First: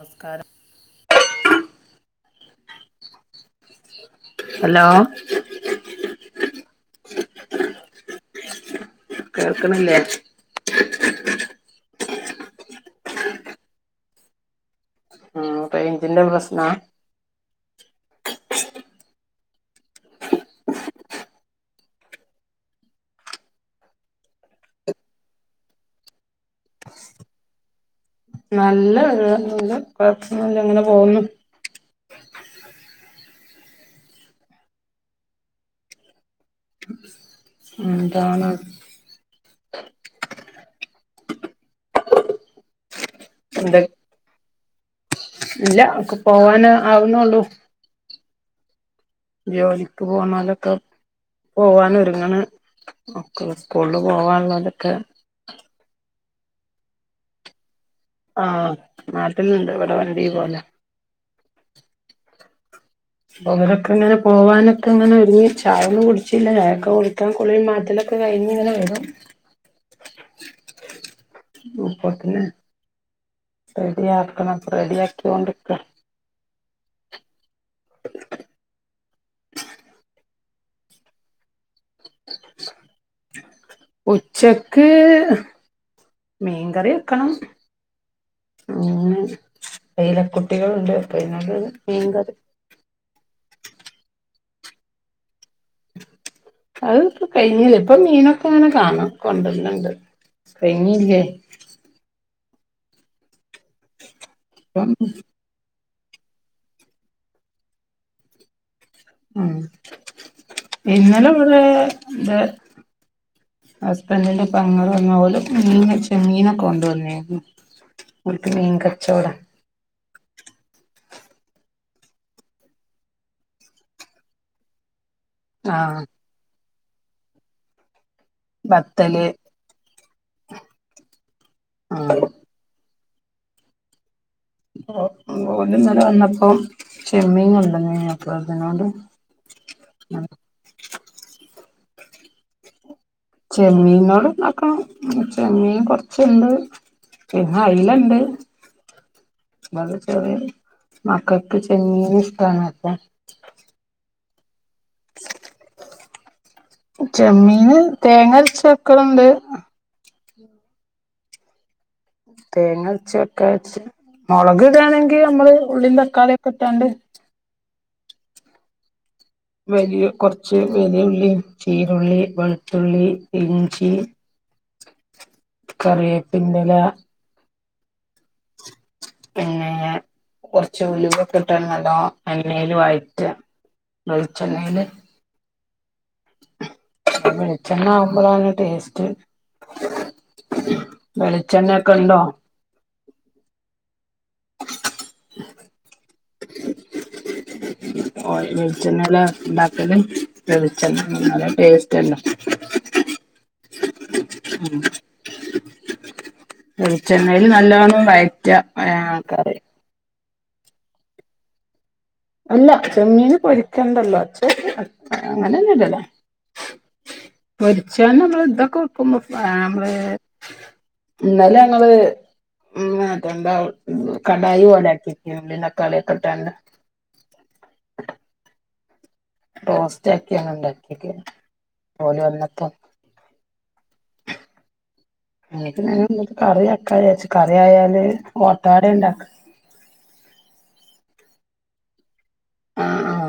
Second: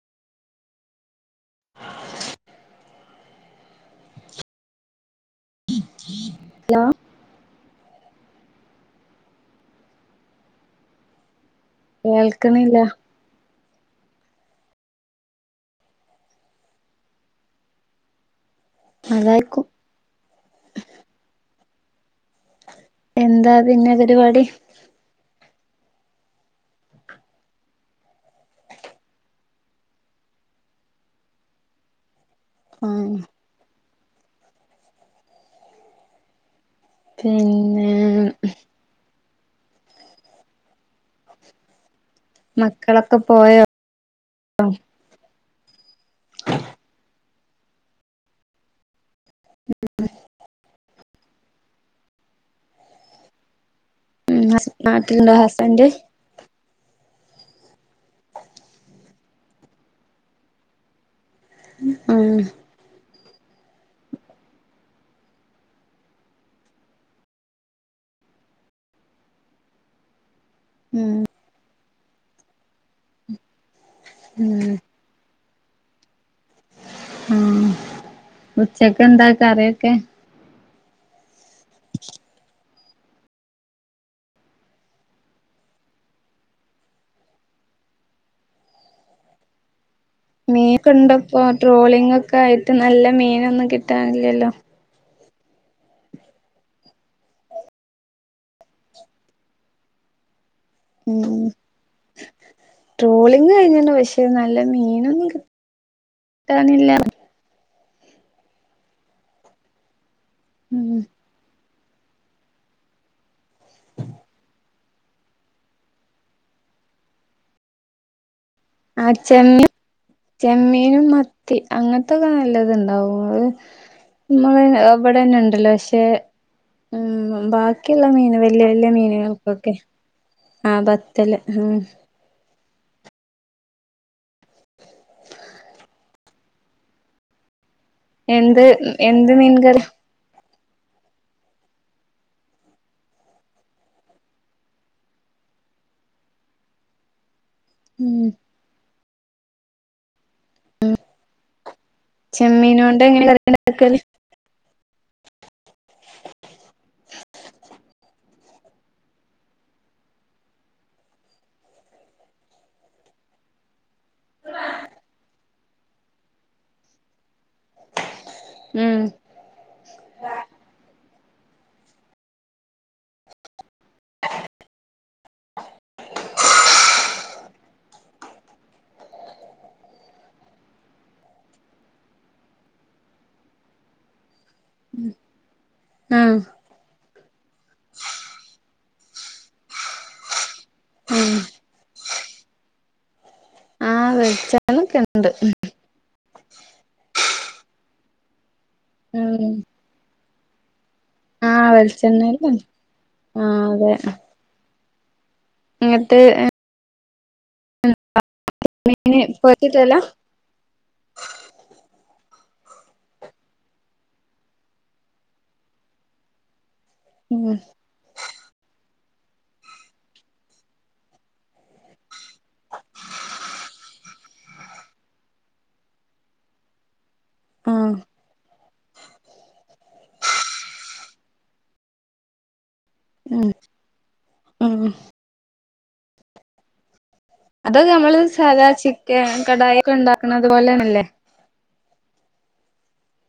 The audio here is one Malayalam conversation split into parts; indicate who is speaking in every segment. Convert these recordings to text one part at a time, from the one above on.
Speaker 1: നമസ്കാരം ഹലോ
Speaker 2: ഹലോ
Speaker 1: കേൾക്ക്ണില്ലേ
Speaker 2: കേൾക്ക്ണില്ലാ
Speaker 1: ഇതിന്റെ പ്രസ്നാ
Speaker 2: അതായിരിക്കും എന്താ പിന്നെ പരിപാടി
Speaker 1: നല്ല പരിവാ കൊഴപ്പൊന്നുല്ല അങ്ങനെ പോവുന്നു
Speaker 2: ആഹ്
Speaker 1: ഉ
Speaker 2: പിൻ
Speaker 1: എന്താണത്
Speaker 2: മക്കളൊക്കെ പോയോ
Speaker 1: എന്തെ ഇല്ല ഒക്ക പോവന് ആവുന്നുള്ളു ജോലിക്ക് പോണോലൊക്കെ പോവാനൊരുങ്ങണ് സ്കൂൾല് പോവാനുള്ളോരൊക്കെ
Speaker 2: ണ്ട ഹസ്ബന്റ്
Speaker 1: ആഹ് നാട്ടിൽണ്ട് ഇവിടെ വണ്ടി പോലാ
Speaker 2: ആഹ്
Speaker 1: ഓരൊക്കെങ്ങനെ പോവാനൊക്കെ ഇങ്ങനെ ഒരുങ്ങി ചായൊന്നും കുടിച്ചില്ല ചായൊക്കെ കുടിക്കാൻ കുളീം മാറ്റലൊക്കെ ഒക്കെ കഴിഞ്ഞ്ങ്ങനെ വരും
Speaker 2: ഉം
Speaker 1: ഇപ്പൊത്തന്നെ റെഡി
Speaker 2: ഉം
Speaker 1: ആക്കണംപ്പ റെഡി ആക്കിക്കൊണ്ടിരിക്കാ
Speaker 2: ആഹ് ഉച്ചക്കെന്താ കറി ഒക്കെ
Speaker 1: ഉച്ചക്ക് മീൻകറി വെക്കണം ഉം ഐലകുട്ടികളുണ്ട്
Speaker 2: മീനൊക്കെ
Speaker 1: അപ്പപിന്നെ
Speaker 2: ഇണ്ടപ്പോ
Speaker 1: അതോണ്ട് മീൻ
Speaker 2: ട്രോളിംഗ്
Speaker 1: കറി
Speaker 2: ഒക്കെ ആയിട്ട് നല്ല മീനൊന്നും കിട്ടാനില്ലല്ലോ
Speaker 1: അത് ഇപ്പ കഴിഞ്ഞിലേ. ഇപ്പൊ മീനൊക്കെ ങ്ങനെ കാണ കൊണ്ടര്ന്ന് ണ്ട്.
Speaker 2: ഉം ട്രോളിങ് കഴിഞ്ഞ്‌ണ് പക്ഷേ നല്ല
Speaker 1: ഇപ്പം
Speaker 2: മീനൊന്നും കിട്ടാനില്ല
Speaker 1: ആഹ്
Speaker 2: ഉം
Speaker 1: ഇന്നലെ വിടെ ന്താ ഹസ്ബൻഡിന്റെ പെങ്ങള് വന്ന ഓല് മീന് ചെമ്മീനൊക്കെ കൊണ്ടുവന്നിരുന്നു. ഓല്ക്ക് മീൻങ്ക
Speaker 2: ആഹ് ചെമ്മീ ചെമ്മീനും മത്തി അങ്ങത്തൊക്കെ നല്ലത്ണ്ടാവും അത് നമ്മളെ വിടെ ന്നെ ണ്ടല്ലോ പക്ഷെ
Speaker 1: ആഹ്
Speaker 2: ഉം ബാക്കിയുള്ള മീന് വല്ല്യ വല്ല്യ
Speaker 1: ബത്തല്
Speaker 2: മീനുകൾക്കൊക്കെ ആഹ് ബത്തല് ഉം
Speaker 1: ആഹ് ഓലിന്നലെ വന്നപ്പം ചെമ്മീൻ കൊണ്ടന്നീനു
Speaker 2: എന്ത് എന്ത് മീൻ കറി
Speaker 1: ആഹ് ചെമ്മീനോട് ണ്ടാക്കണം ചെമ്മീൻ കൊർച്ച്ണ്ട്. പിന്നെ ഐലണ്ട്.
Speaker 2: ഉം
Speaker 1: ബടെ ചെറ്യേ മക്കക്ക് ചെമ്മീന് ഇഷ്ട്ടാണ് അപ്പം.
Speaker 2: ചെമ്മീനോണ്ട് [inaudible]
Speaker 1: ചെമ്മീന് തേങ്ങര്ച്ച് വെക്കലുണ്ട് തേങ്ങര്ച്ച് വെക്കാര്ച്ച്. മൊളക് ഇടാണെങ്കി അമ്മള് ഉള്ളിം തക്കാളിയൊക്കെ ഇട്ടാണ്ട്
Speaker 2: ഉം
Speaker 1: വലിയ കൊർച്ച് വലിയ ഉള്ളിം, ചീരുള്ളി, വെൾത്തുള്ളി, ഇഞ്ചി കറിയേപ്പിന്റെല പിന്നെ കൊർച്ച് ഉലുവക്കെട്ടാണ്ട് നല്ലോം എണ്ണേല് വയറ്റ വെൾച്ചെണ്ണേല്
Speaker 2: ആഹ്
Speaker 1: വെൾച്ചെണ്ണ ആവുമ്പളാണ് ടേസ്റ്റ്
Speaker 2: ഉം
Speaker 1: വെളിച്ചെണ്ണക്കെണ്ടോ
Speaker 2: ആഹ് വെൾച്ച ണ്ണക്കെണ്ട്
Speaker 1: ഓയി വെൾച്ചെണ്ണലാ
Speaker 2: ഉം
Speaker 1: ണ്ടാക്കല് വെളിച്ചെണ്ണ നല്ല ടേസ്റ്റ് അല്ലോ
Speaker 2: ആഹ് അതെ
Speaker 1: ഉം
Speaker 2: ഇങ്ങട്ട് എ
Speaker 1: വെളിച്ചെണ്ണേല് നല്ലോണം വയറ്റ [unintelligible]
Speaker 2: ട്ടലാ
Speaker 1: അല്ല ചെമ്മീന് പൊരിക്കണ്ടല്ലോ അച്ചേക്ക്‌ അങ്ങനെന്നെ ഇടലാ
Speaker 2: ഉം
Speaker 1: പൊര്ച്ചാണ്ട് നമ്മള ഇതൊക്കെ വെക്കുമ്പോ അമ്മള് ഇന്നലെങ്ങള് ഉം അതണ്ടാ കടായി പോലേ ആക്കിയെക്കി ഉള്ളിം തക്കാളിംക്കെ ഇട്ടാണ്ട്
Speaker 2: ആഹ്
Speaker 1: റോസ്റ്റ് ആക്കി അങ്ങൾ ഇണ്ടാക്കില്ലേ ഓല് വന്നപ്പം
Speaker 2: ഉം ഉം
Speaker 1: [unintelligible] നല്ലത് കറി വെക്ക വിജാരിച്ചു കറിയായാല് ഓട്ടാടണ്ടാക്ക
Speaker 2: കടായയൊക്കെ ഇണ്ടാക്ണ തുപോലെയല്ലേ
Speaker 1: ആഹ് ആഹ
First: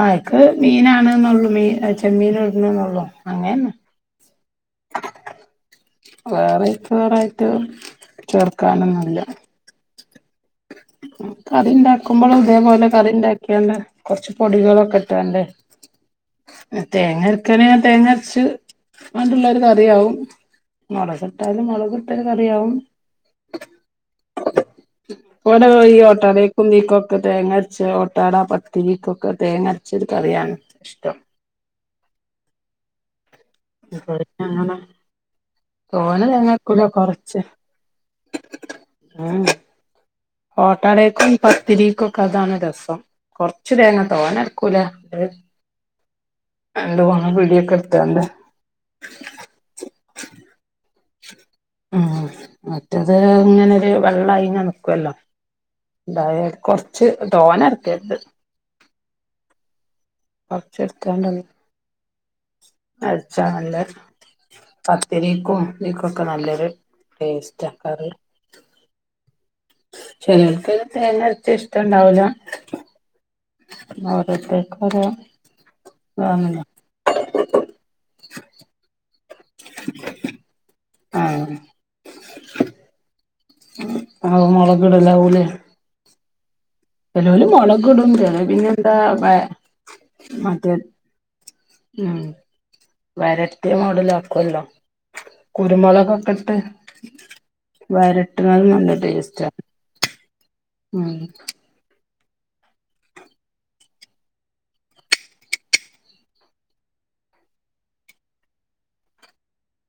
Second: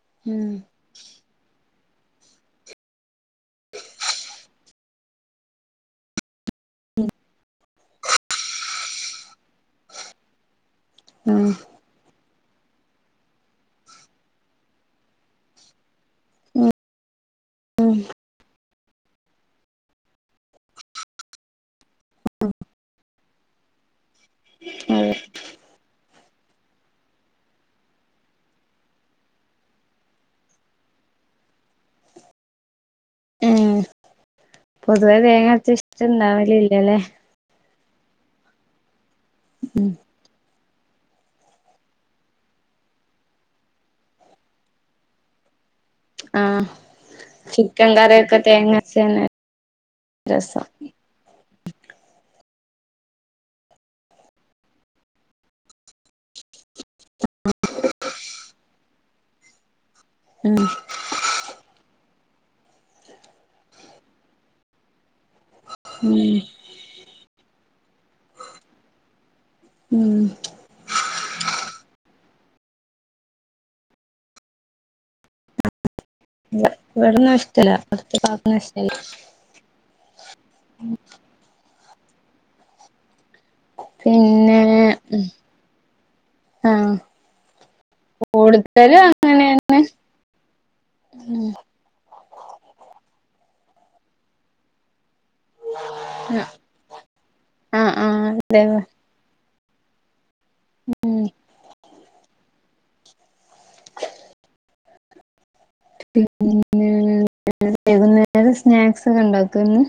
Speaker 1: ആ എക്ക്
Speaker 2: ഉം
Speaker 1: മീനാണ് എന്നള്ളൂ മീ [unintelligible] അങ്ങനെ വേറെ ഇപ്പ വേറായിട്ട് ചേർക്കാനൊന്നുമില്ല
Speaker 2: ഉം
Speaker 1: കറി ഇണ്ടാക്കുമ്പോൾ ഇതേപോലെ കറി ഇണ്ടാക്കിയാണ്ട് കൊറച്ച് പൊടികളൊക്കെ ഇട്ടാണ്ട് തേങ്ങരക്കാണെ തേങ്ങ അരച്ച് അതുള്ള ഒരു കറിയാവും മുളകിട്ടാലും മുളകിട്ടൊരു കറിയാവും
Speaker 2: അതെ
Speaker 1: വിടെ ഈ ഓട്ടാടീക്കും ഇതീക്കും ഒകെ തേങ്ങരച്ച ഓട്ടാട പത്തിരിക്കൊക്കെ തേങ്ങരച്ചത് കറിയാണ് ഇഷ്ട്ടം
Speaker 2: ഉം
Speaker 1: [unintelligible]
Speaker 2: പൊതുവേ തേങ്ങ അരച്ച
Speaker 1: തോനെ തേങ്ങ അരകുല
Speaker 2: ഇഷ്ടണ്ടാവലില്ലല്ലേ
Speaker 1: കൊറച്ച് ഏഹ്
Speaker 2: ഉം
Speaker 1: ഓട്ടടെക്കും പത്തിരിക്കുംക്കെ അതാണ് രസം കൊറച്ച് തേങ്ങ തോരനെടുകൂല
Speaker 2: ആഹ്
Speaker 1: പിടിയൊക്കെ
Speaker 2: ചിക്കൻ
Speaker 1: എടുത്താണ്ട്
Speaker 2: കറിയൊക്കെ തേങ്ങ അരച്ചന്നെ രസം
Speaker 1: ഉം മറ്റത് ഇങ്ങനെരു വെള്ളായിങ്ങെനെ നികോല്ലേ എന്തായാലും കൊറച്ച് തോനെ അരകെര്ത്
Speaker 2: ഉം
Speaker 1: പക്ഷെ അരച്ചാ നല്ല പത്തിരിക്കും പത്തരിക്കൊക്കെ നല്ലൊരു ടേസ്റ്റ് ആ കറി
Speaker 2: ഉം
Speaker 1: ചില ആൾക്കാര് [unintelligible] ചെല ടേസ്റ്റ് ഇഷ്ട്ടാണ്ടാവുല ഓരോത്തർക്ക് ഓരോ ഇതാണല്ലോ
Speaker 2: ഇവിട നഷ്ടല്ല അടുത്ത [unintelligible] നഷ്ടമില്ല
Speaker 1: ആഹ് ആഹ്
Speaker 2: പിന്നെ
Speaker 1: മൊളകിടലാവും ല്ലെ
Speaker 2: ആഹ്
Speaker 1: മുളകിടും ചില പിന്നെന്താ
Speaker 2: കൂടുതലും
Speaker 1: വ
Speaker 2: അങ്ങനെയാണ്
Speaker 1: മറ്റേ
Speaker 2: ഉം
Speaker 1: ഉം വരട്ടിയ മോഡലആക്കൊല്ലോ കുരുമുളക്ഒക്കെ ഇട്ട്
Speaker 2: ആഹ് ആഹ് അതെ
Speaker 1: വരട്ടുന്നത് നല്ല ടേസ്റ്റാ ഉം
Speaker 2: പിന്നെ വൈകുന്നേരം സ്നാക്ക്സ് ഒക്കെ ഇണ്ടാകൊന്നും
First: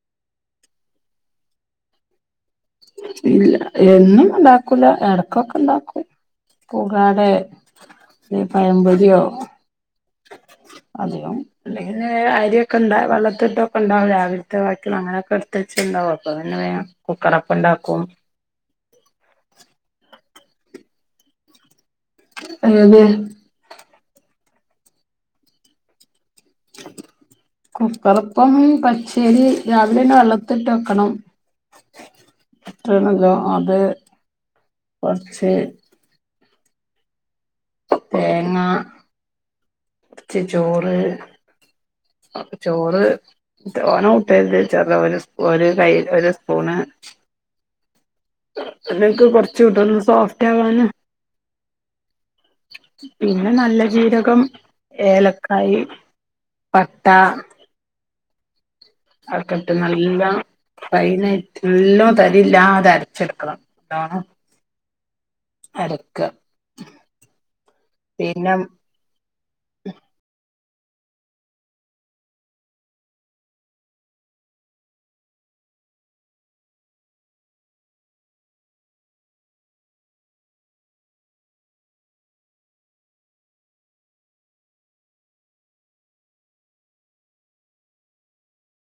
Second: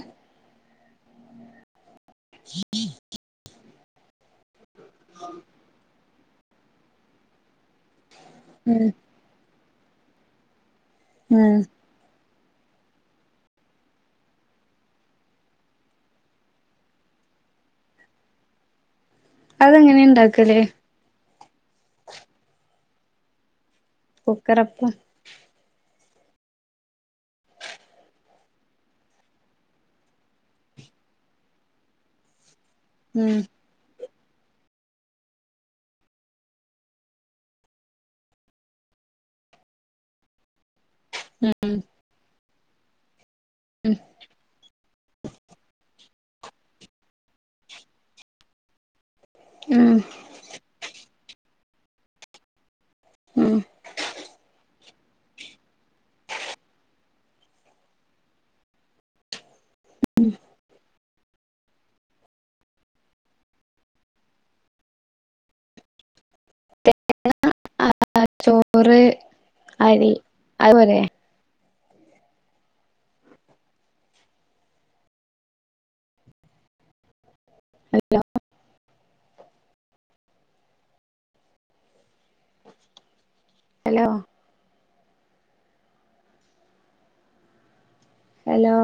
Speaker 2: [inaudible]
Speaker 1: ഇല്ല എന്നും ഇണ്ടാക്കൂല എടക്കൊക്കെ ഇണ്ടാക്കും പൂക്കടെ
Speaker 2: ഉം
Speaker 1: പഴംപൊരിയോ അതെയോ
Speaker 2: ഉം
Speaker 1: പിന്നെ അരിയൊക്കെണ്ട വെള്ളത്തി ഇട്ടൊക്കെണ്ടാവും രാവിലത്തെ വാക്കില്ലെ അങ്ങനൊക്കെ ഇടുത്തച്ച് ഇണ്ടാവും അപ്പൊ പിന്നെ വേഗം കുക്കറ അപ്പ ഇണ്ടാക്കും
Speaker 2: അതെങ്ങനെ ഇണ്ടാക്കല്
Speaker 1: ഏത്
Speaker 2: കുക്കറപ്പം
Speaker 1: കുക്കറപ്പം പച്ചേരി രാവിലന്നെ വെള്ളത്തിലിട്ട് വെക്കണം.
Speaker 2: ഉം
Speaker 1: [unintelligible] അത് കൊറച്ച് തേങ്ങാ ച്ചി ചോറ്,
Speaker 2: ഉം
Speaker 1: അപ്പ ചോറ് ഓന [unintelligible] ചെറുതവന് സ് ഒരു കൈയി ഒരു സ്പൂണ് നിങ്ങ്ക്ക് കൊറ
Speaker 2: ഉം
Speaker 1: ചുടുന്ന സോഫ്റ്റ് ആവാന. പിന്നെ
Speaker 2: ഉം
Speaker 1: നല്ല ജീരകം, ഏലക്കായി, പട്ട. അതൊക്കെട്ട് നല്ല ഫയിനായി നല്ലോം തരില്ലാതെ അരച്ചെടുക്കണം അതാണ് അട്ക്കാ.
Speaker 2: [unintelligible] ആ ചോറ് അരി അതുപോരെ. [unintelligible] ഹലോ. ഹലോ.